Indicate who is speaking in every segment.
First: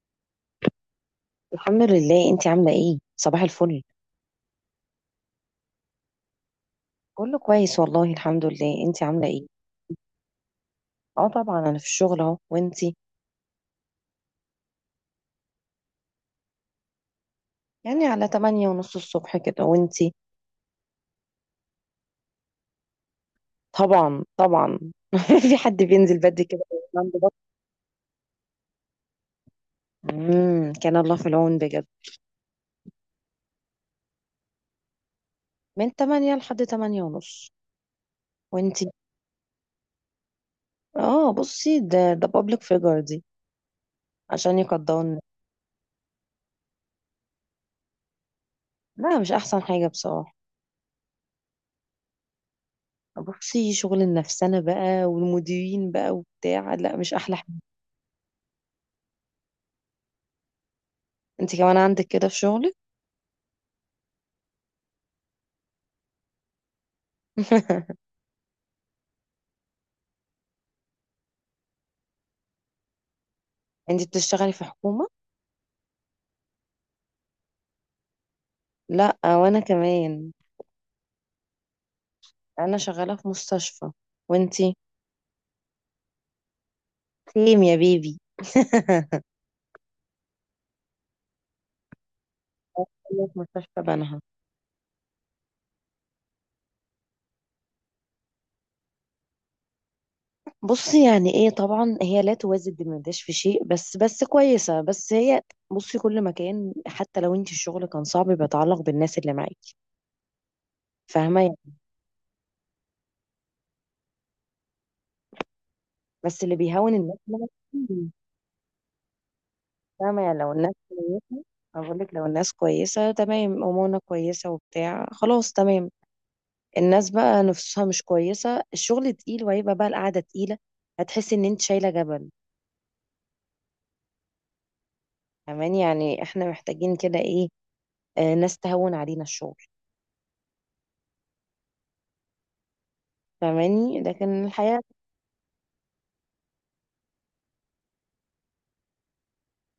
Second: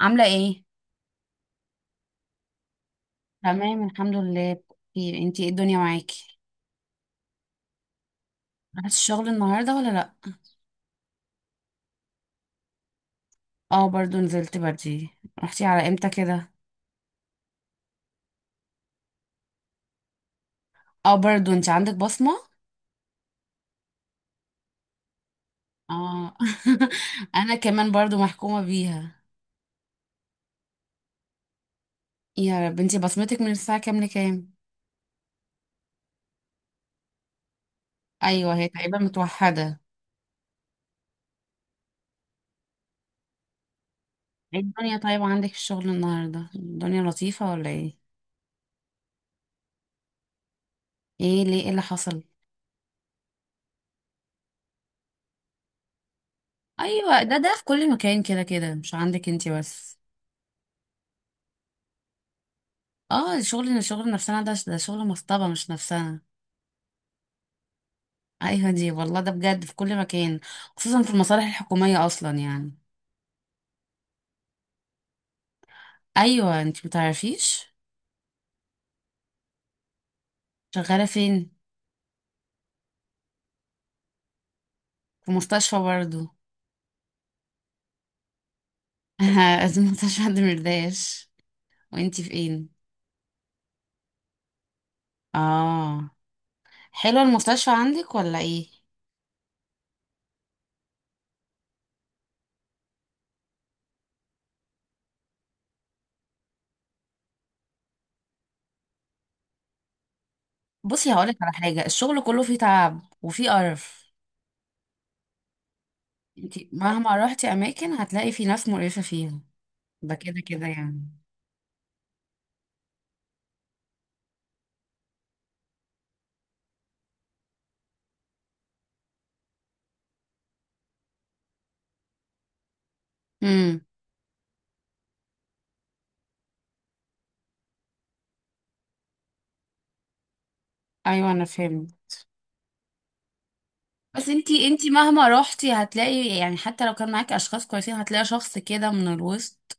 Speaker 1: عاملة ايه؟
Speaker 2: الحمد لله. انت عامله ايه؟ صباح الفل.
Speaker 1: تمام، الحمد لله. بخير. انتي، ايه الدنيا معاكي؟
Speaker 2: كله كويس والله، الحمد لله.
Speaker 1: رحتي
Speaker 2: انت عامله
Speaker 1: الشغل
Speaker 2: ايه؟
Speaker 1: النهارده ولا لا؟
Speaker 2: اه طبعا، انا في الشغل اهو. وانتي؟
Speaker 1: اه، برضو نزلت بدري. رحتي على امتى كده؟
Speaker 2: يعني على تمانية ونص الصبح كده. وانتي؟
Speaker 1: اه، برضو انتي عندك بصمه.
Speaker 2: طبعا، طبعا. في حد بينزل
Speaker 1: اه.
Speaker 2: بدري كده وينام ببطء؟
Speaker 1: انا كمان برضو محكومه بيها.
Speaker 2: كان الله في العون بجد.
Speaker 1: يا رب. انتي بصمتك من الساعه كام لكام؟
Speaker 2: من تمانية لحد تمانية ونص.
Speaker 1: ايوه، هي
Speaker 2: وانتي؟
Speaker 1: تقريبا متوحده.
Speaker 2: اه، بصي، ده بابليك فيجر دي، عشان
Speaker 1: ايه الدنيا،
Speaker 2: يقدرنا.
Speaker 1: طيب عندك في الشغل النهارده الدنيا لطيفه ولا ايه؟
Speaker 2: لا، مش احسن حاجه بصراحه.
Speaker 1: ايه ليه، ايه اللي حصل؟
Speaker 2: بصي، شغل النفسنه بقى والمديرين بقى وبتاع، لا مش
Speaker 1: ايوه، ده
Speaker 2: احلى
Speaker 1: ده
Speaker 2: حاجه.
Speaker 1: في كل مكان، كده كده مش عندك انتي بس.
Speaker 2: انت كمان عندك كده في شغلك.
Speaker 1: اه، شغل نفسنا، ده شغل مصطبه مش نفسنا. ايوه دي والله، ده بجد في كل مكان، خصوصا في المصالح الحكومية اصلا يعني.
Speaker 2: انتي بتشتغلي في حكومة؟
Speaker 1: ايوه، انت متعرفيش؟
Speaker 2: لا، وانا كمان.
Speaker 1: شغالة فين؟
Speaker 2: انا شغالة في مستشفى. وانتي؟
Speaker 1: في مستشفى برضو.
Speaker 2: سيم يا بيبي.
Speaker 1: في مستشفى دمرداش. وانت فين؟
Speaker 2: في مستشفى بنها.
Speaker 1: اه. حلوة المستشفى عندك ولا ايه؟
Speaker 2: بصي يعني ايه، طبعا هي لا توازي بمداش في شيء، بس كويسة، بس هي، بصي، كل مكان حتى لو انتي الشغل كان صعب، بيتعلق بالناس اللي معاكي.
Speaker 1: بصي، هقولك
Speaker 2: فاهمة
Speaker 1: على
Speaker 2: يعني.
Speaker 1: حاجة، الشغل كله فيه تعب وفيه قرف.
Speaker 2: بس
Speaker 1: انت
Speaker 2: اللي بيهون
Speaker 1: مهما
Speaker 2: الناس اللي
Speaker 1: روحتي اماكن
Speaker 2: معاكي.
Speaker 1: هتلاقي في ناس مقرفة فيها. ده
Speaker 2: فاهمة يعني،
Speaker 1: كده
Speaker 2: لو
Speaker 1: كده
Speaker 2: الناس
Speaker 1: يعني.
Speaker 2: كويسة، أقول لك، لو الناس كويسة تمام، أمورنا كويسة وبتاع، خلاص تمام. الناس بقى نفسها مش كويسة، الشغل تقيل، وهيبقى بقى القعدة تقيلة. هتحسي ان انت شايلة جبل.
Speaker 1: امم.
Speaker 2: فاهماني؟ يعني احنا محتاجين كده ايه، ناس تهون علينا الشغل.
Speaker 1: ايوه، انا فهمت.
Speaker 2: فاهماني؟
Speaker 1: بس
Speaker 2: لكن
Speaker 1: انتي
Speaker 2: الحياة،
Speaker 1: انتي مهما روحتي هتلاقي، يعني حتى لو كان معاكي اشخاص كويسين هتلاقي شخص كده من الوسط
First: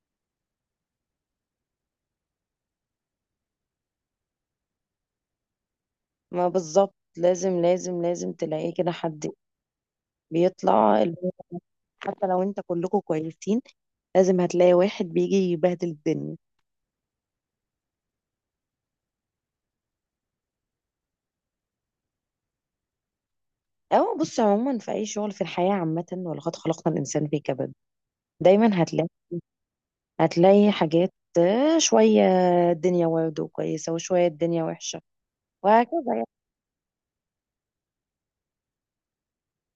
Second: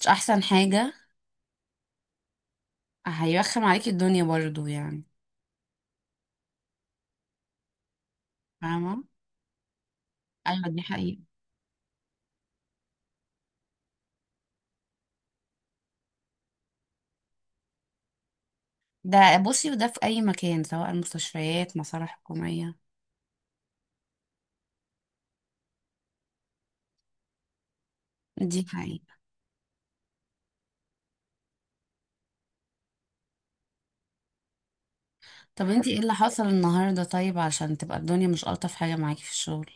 Speaker 1: مش احسن حاجة. هيرخم عليكي الدنيا برضو يعني.
Speaker 2: ما بالظبط، لازم لازم لازم تلاقي كده
Speaker 1: فاهمة.
Speaker 2: حد
Speaker 1: ايوه دي
Speaker 2: بيطلع
Speaker 1: حقيقة.
Speaker 2: الب- حتى لو انت كلكم كويسين، لازم هتلاقي واحد بيجي يبهدل الدنيا.
Speaker 1: ده بصي، وده في اي مكان سواء المستشفيات، مصالح حكومية.
Speaker 2: او بص، عموما في اي شغل في الحياة عامة، ولقد خلقنا الانسان في كبد.
Speaker 1: دي
Speaker 2: دايما هتلاقي،
Speaker 1: حقيقة.
Speaker 2: هتلاقي حاجات، شوية الدنيا برضه كويسة وشوية الدنيا وحشة،
Speaker 1: طب انتي ايه اللي
Speaker 2: وهكذا يعني.
Speaker 1: حصل النهاردة طيب عشان تبقى الدنيا مش الطف حاجة معاكي في الشغل؟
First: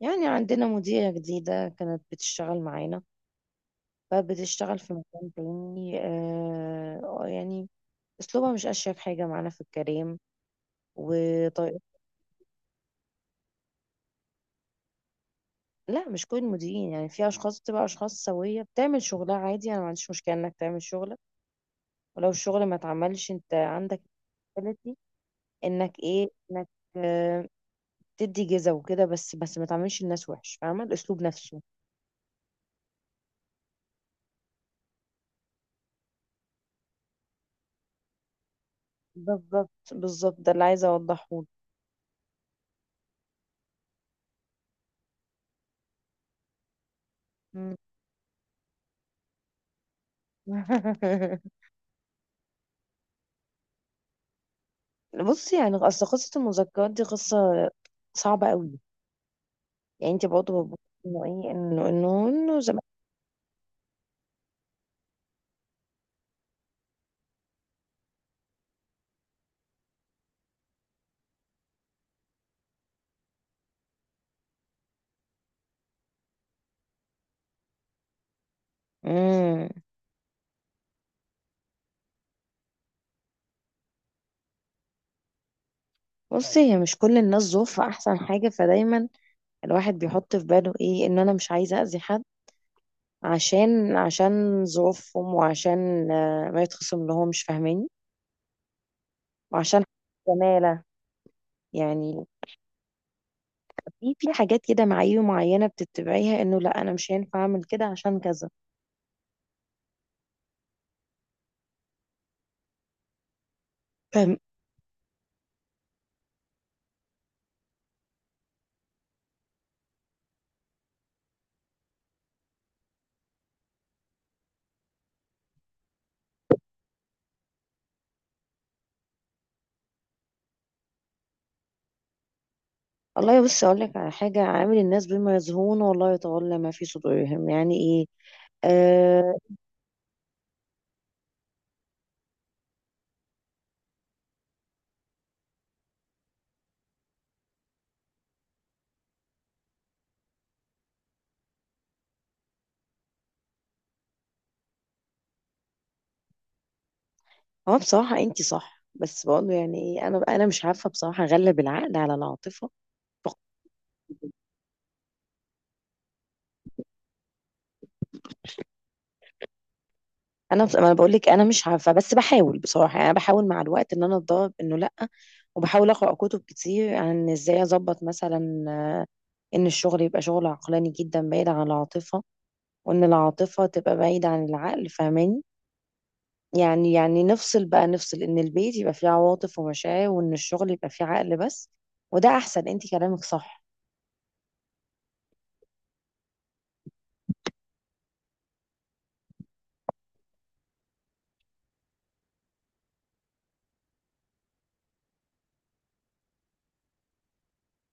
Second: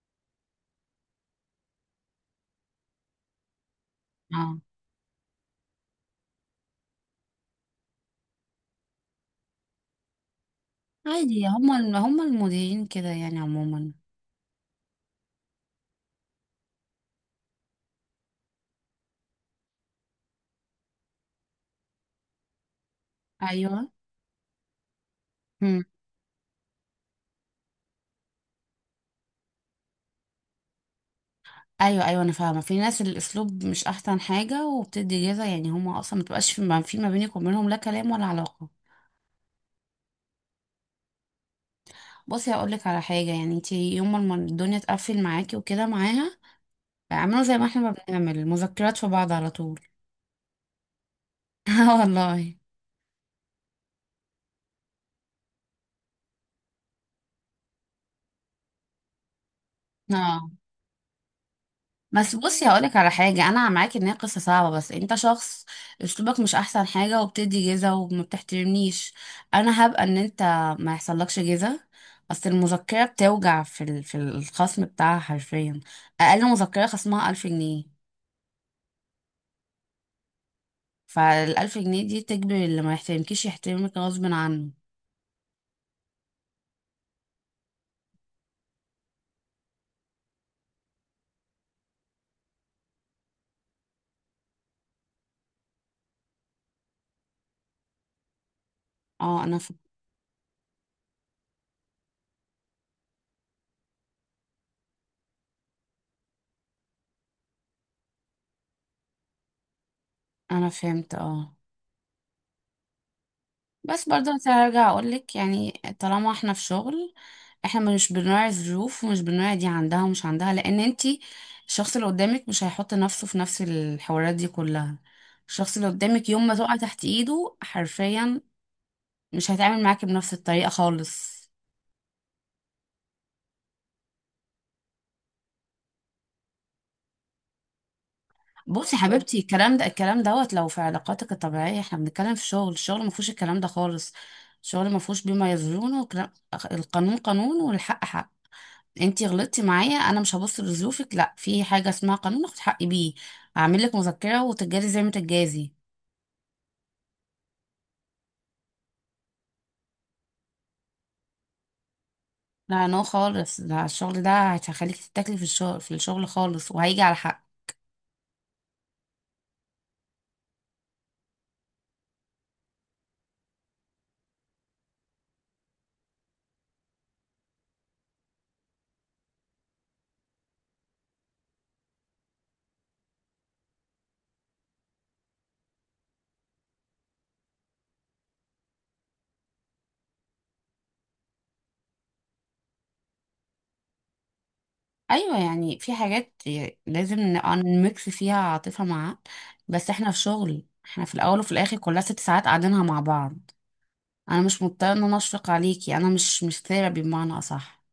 Speaker 2: يعني عندنا مديرة جديدة كانت بتشتغل معانا،
Speaker 1: اه.
Speaker 2: فبتشتغل في مكان تاني، يعني أسلوبها مش أشيك حاجة معانا في الكلام
Speaker 1: عادي
Speaker 2: وطريقة.
Speaker 1: هما المديرين كده يعني عموما.
Speaker 2: لا، مش كل المديرين يعني، في أشخاص بتبقى أشخاص سوية بتعمل شغلها عادي، أنا ما عنديش مشكلة إنك تعمل شغلك، ولو الشغل ما اتعملش أنت
Speaker 1: ايوه،
Speaker 2: عندك ability، إنك إيه، إنك آه تدي جزا وكده، بس ما تعملش الناس وحش. فاهمة الأسلوب نفسه؟
Speaker 1: ايوه، ايوه انا فاهمه، في ناس الاسلوب مش احسن حاجه وبتدي جزا، يعني هما اصلا ما تبقاش في ما بينك وبينهم لا كلام ولا علاقه.
Speaker 2: بالظبط، بالظبط، ده اللي عايزة أوضحه لك.
Speaker 1: بصي هقول لك على حاجه، يعني انت يوم ما الدنيا تقفل معاكي وكده معاها اعملوا زي ما
Speaker 2: مم.
Speaker 1: احنا ما بنعمل مذكرات في بعض على طول. اه والله.
Speaker 2: بصي، يعني اصل قصه المذكرات دي قصه صعبه قوي. يعني انت
Speaker 1: اه،
Speaker 2: برضه بتبصي انه ايه، انه انه
Speaker 1: بس
Speaker 2: انه
Speaker 1: بصي
Speaker 2: زمان.
Speaker 1: هقولك على حاجة، أنا معاك إن هي قصة صعبة، بس أنت شخص أسلوبك مش أحسن حاجة وبتدي جيزة وما بتحترمنيش. أنا هبقى إن أنت ما يحصلكش جيزة. أصل المذكرة بتوجع في الخصم بتاعها حرفيا. أقل مذكرة خصمها 1000 جنيه.
Speaker 2: امم
Speaker 1: فالألف جنيه دي تجبر اللي ما يحترمكيش يحترمك غصب عنه.
Speaker 2: بصي، هي مش كل الناس ظروفها احسن حاجه، فدايما الواحد بيحط في باله ايه، ان انا مش عايزه اذي حد، عشان ظروفهم، وعشان ما يتخصم لهم. مش فاهماني؟
Speaker 1: اه.
Speaker 2: وعشان زماله يعني، في حاجات كده، معايير معينه بتتبعيها، انه لا، انا مش هينفع اعمل كده عشان كذا.
Speaker 1: أنا فهمت. اه، بس برضه
Speaker 2: فاهماني؟
Speaker 1: هرجع اقولك، يعني طالما احنا في شغل احنا مش بنراعي الظروف ومش بنراعي دي عندها ومش عندها، لان انتي الشخص اللي قدامك مش هيحط نفسه في نفس الحوارات دي كلها. الشخص اللي قدامك يوم ما تقع تحت ايده حرفيا مش هيتعامل معاكي بنفس الطريقة خالص.
Speaker 2: والله بص، اقول لك على حاجه، عامل الناس بما يزهون، والله يتولى ما في صدورهم، يعني ايه،
Speaker 1: بصي يا
Speaker 2: آه
Speaker 1: حبيبتي، الكلام ده الكلام دوت لو في علاقاتك الطبيعية، احنا بنتكلم في شغل. الشغل ما فيهوش الكلام ده خالص. الشغل ما فيهوش بما يظلمون القانون قانون والحق حق. انتي غلطتي معايا، انا مش هبص لظروفك، لا، في حاجه اسمها قانون اخد حقي بيه. هعمل لك مذكره وتتجازي زي ما تتجازي.
Speaker 2: هو بصراحه انت صح، بس بقول له يعني ايه، انا مش عارفه بصراحه اغلب العقل على العاطفه.
Speaker 1: لا، نو خالص، ده الشغل ده هيخليك تتاكلي في الشغل في الشغل خالص، وهيجي على حق.
Speaker 2: ما انا بقول لك انا مش عارفه، بس بحاول بصراحه يعني. انا بحاول مع الوقت ان انا اتدرب انه لا، وبحاول اقرا كتب كتير عن ازاي اظبط مثلا، ان الشغل يبقى شغل عقلاني جدا بعيد عن العاطفه، وان العاطفه تبقى بعيده عن العقل. فاهماني؟ يعني، نفصل بقى، نفصل ان البيت يبقى فيه عواطف ومشاعر، وان الشغل يبقى فيه عقل بس. وده احسن، انت كلامك صح.
Speaker 1: ايوه، يعني في حاجات لازم نبقى نميكس فيها عاطفه مع عقل. بس احنا في شغل، احنا في الاول وفي الاخر كلها 6 ساعات قاعدينها مع بعض. انا مش مضطره ان انا اشفق عليكي، انا مش ثيرابي بمعنى اصح.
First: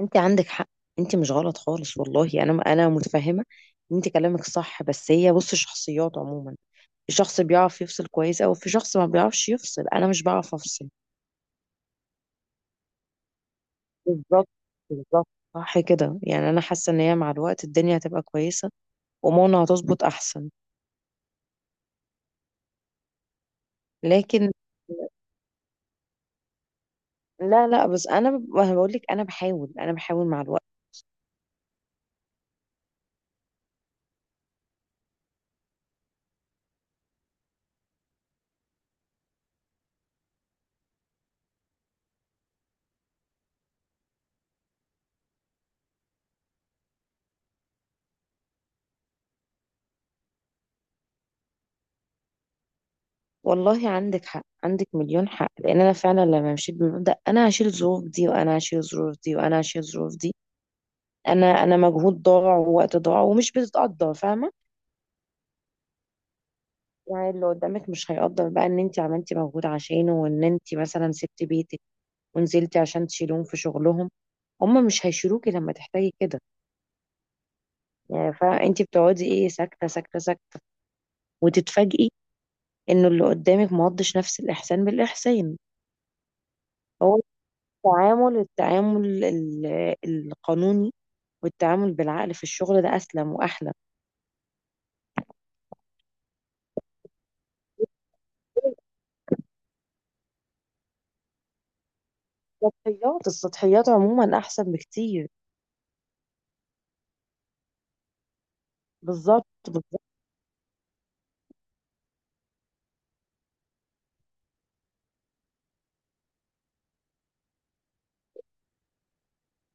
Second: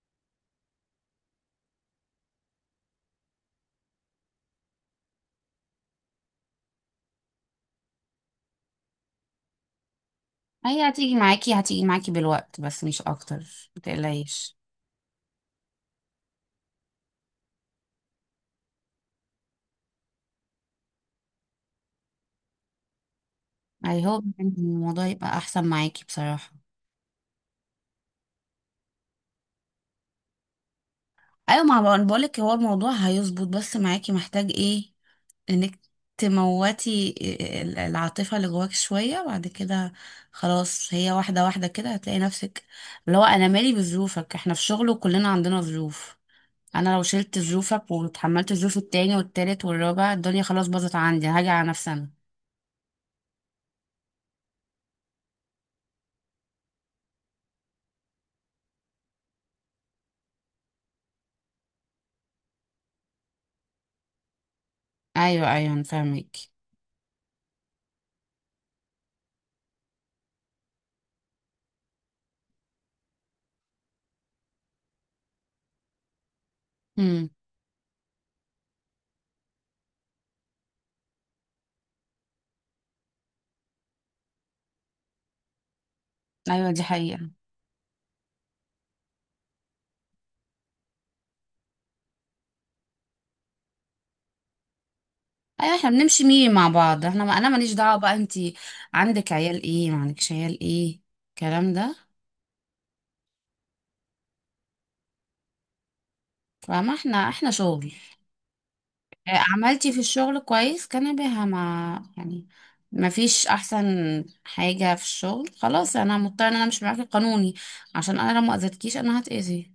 Speaker 2: انت عندك حق، انت مش غلط خالص والله، انا متفهمه ان انت كلامك صح، بس هي بص، شخصيات عموما، في شخص بيعرف يفصل كويس، او في شخص ما بيعرفش يفصل. انا مش بعرف
Speaker 1: هي
Speaker 2: افصل.
Speaker 1: هتيجي معاكي، بالوقت بس مش اكتر.
Speaker 2: بالظبط،
Speaker 1: متقلقيش.
Speaker 2: بالظبط. صح كده، يعني انا حاسه ان هي مع الوقت الدنيا هتبقى كويسه، وماما هتظبط احسن.
Speaker 1: اي، هو
Speaker 2: لكن،
Speaker 1: إن الموضوع يبقى احسن معاكي بصراحة.
Speaker 2: لا لا، بس ما أنا بقول لك انا بحاول، انا بحاول مع الوقت.
Speaker 1: ايوه، ما بقول- بقولك هو الموضوع هيظبط، بس معاكي محتاج ايه؟ انك تموتي العاطفة اللي جواك شوية بعد كده. خلاص هي واحدة واحدة كده هتلاقي نفسك. اللي هو انا مالي بظروفك، احنا في شغل وكلنا عندنا ظروف. انا لو شلت ظروفك وتحملت ظروف التاني والتالت والرابع الدنيا خلاص باظت عندي، هاجي على نفسي انا.
Speaker 2: والله عندك حق، عندك مليون حق، لان انا فعلا لما مشيت بالمبدأ انا هشيل الظروف دي، وانا هشيل الظروف دي، وانا هشيل الظروف دي، انا، مجهود ضاع ووقت ضاع ومش بتتقدر. فاهمه؟
Speaker 1: ايوه، ايوه، انا فاهمك.
Speaker 2: يعني اللي قدامك مش هيقدر بقى ان انت عملتي مجهود عشانه، وان انت مثلا سبتي بيتك ونزلتي عشان تشيلهم في شغلهم. هم مش هيشيلوكي لما تحتاجي كده.
Speaker 1: امم.
Speaker 2: يعني فانت بتقعدي ايه، ساكته ساكته ساكته، وتتفاجئي انه اللي قدامك ما قضش نفس الاحسان بالاحسان.
Speaker 1: ايوه دي
Speaker 2: هو
Speaker 1: حقيقة.
Speaker 2: التعامل، القانوني والتعامل بالعقل في الشغل ده أسلم وأحلى.
Speaker 1: ايوه احنا بنمشي ميري مع بعض، احنا ما انا ماليش دعوه بقى، انتي عندك عيال ايه ما عندكش عيال ايه الكلام ده.
Speaker 2: السطحيات، عموما أحسن بكتير.
Speaker 1: فما احنا شغل.
Speaker 2: بالظبط،
Speaker 1: عملتي في
Speaker 2: بالظبط.
Speaker 1: الشغل كويس كان بها ما، يعني ما فيش احسن حاجه في الشغل خلاص. انا مضطره ان انا مش معاكي قانوني، عشان انا لو ما اذيتكيش انا هتاذي.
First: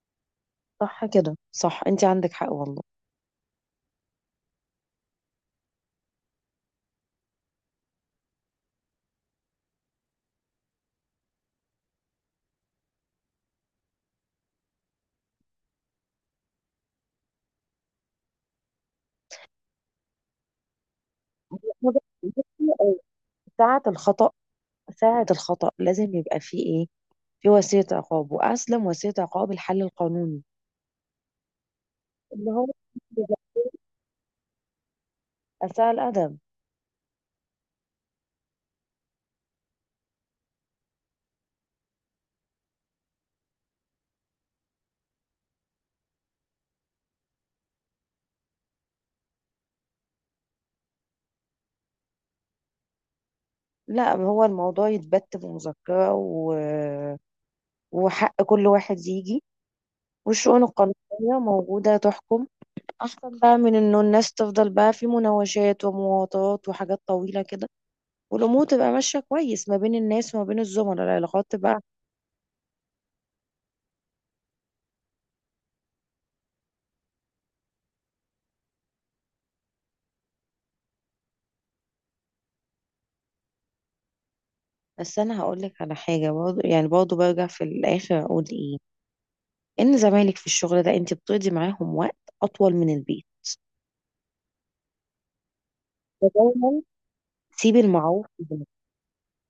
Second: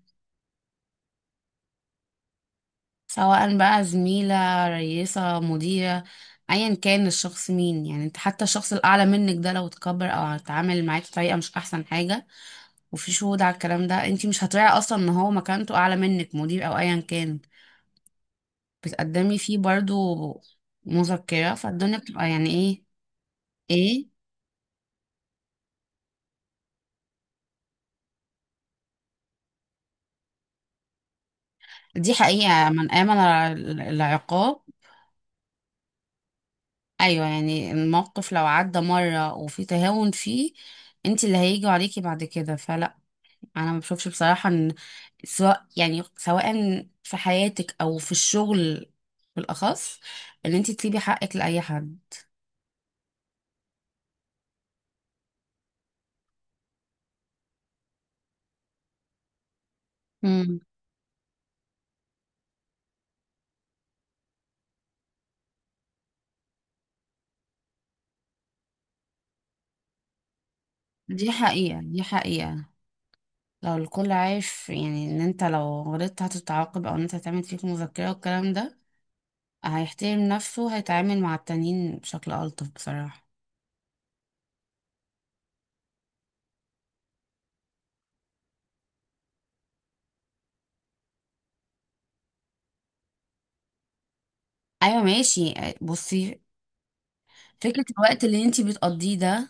Speaker 2: صح كده، صح، أنت عندك حق والله.
Speaker 1: سواء بقى زميله، رئيسه، مديره، ايا كان الشخص مين، يعني انت حتى الشخص الاعلى منك ده لو اتكبر او اتعامل معاكي بطريقه مش احسن حاجه وفي شهود على الكلام ده، انتي مش هتراعي اصلا ان هو مكانته اعلى منك مدير او ايا كان، بتقدمي فيه برضو مذكرة. فالدنيا بتبقى يعني ايه؟
Speaker 2: بصي، ساعة
Speaker 1: ايه؟
Speaker 2: الخطأ، ساعة الخطأ لازم يبقى فيه إيه، في وسيلة عقاب، وأسلم وسيلة عقاب الحل القانوني.
Speaker 1: دي
Speaker 2: اللي هو
Speaker 1: حقيقة، من آمن العقاب.
Speaker 2: أساء الأدب.
Speaker 1: ايوه، يعني الموقف لو عدى مرة وفي تهاون فيه، انتي اللي هيجوا عليكي بعد كده، فلا. انا ما بشوفش بصراحة ان، سواء يعني سواء في حياتك او في الشغل بالاخص، ان انتي تسيبي حقك لاي حد.
Speaker 2: لا، هو الموضوع يتبت بمذكرة، و... وحق كل واحد يجي.
Speaker 1: مم.
Speaker 2: والشؤون القانونية موجودة تحكم، اصلا بقى، من انه الناس تفضل بقى في مناوشات ومواطات وحاجات طويله كده، والامور تبقى ماشيه كويس ما بين الناس، وما بين الزملاء
Speaker 1: دي
Speaker 2: العلاقات تبقى.
Speaker 1: حقيقة، دي حقيقة. لو الكل عارف، يعني ان انت لو غلطت هتتعاقب او ان انت هتعمل فيك مذكرة والكلام ده، هيحترم نفسه، هيتعامل مع التانيين بشكل ألطف بصراحة.
Speaker 2: بس انا هقول لك على حاجه برضه، يعني برضه برجع في الاخر اقول ايه، ان زمايلك في الشغل ده انت بتقضي معاهم وقت اطول من البيت،
Speaker 1: ايوه ماشي. بصي،
Speaker 2: فدايما سيبي
Speaker 1: فكرة الوقت
Speaker 2: المعروف
Speaker 1: اللي انت
Speaker 2: لله.
Speaker 1: بتقضيه ده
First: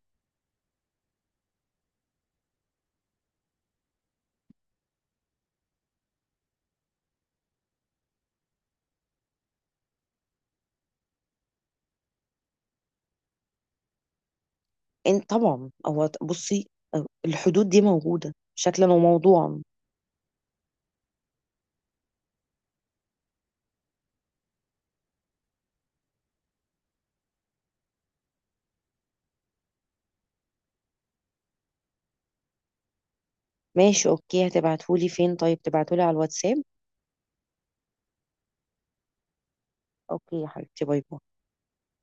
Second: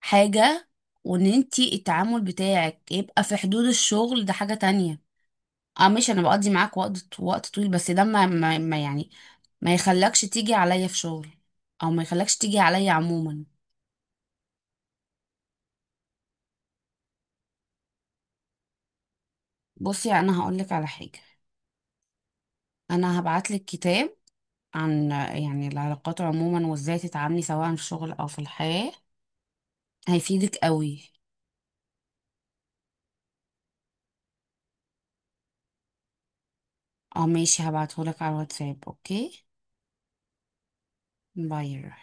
Speaker 1: حاجة، وان انت التعامل بتاعك يبقى في حدود الشغل ده حاجة تانية. اه ماشي، انا بقضي معاك وقت طويل، بس ده ما يعني ما يخلكش تيجي عليا في شغل او ما يخلكش تيجي عليا عموما.
Speaker 2: انت طبعا، هو بصي، الحدود دي موجوده شكلا وموضوعا.
Speaker 1: بصي، انا هقولك على حاجة، انا هبعتلك كتاب عن يعني العلاقات عموما وازاي تتعاملي سواء في الشغل او في الحياة، هيفيدك قوي.
Speaker 2: ماشي، اوكي. هتبعتهولي فين؟ طيب تبعتهولي على الواتساب.
Speaker 1: اه ماشي، هبعتهولك على الواتساب. اوكي،
Speaker 2: اوكي يا حبيبتي، باي باي.
Speaker 1: باي.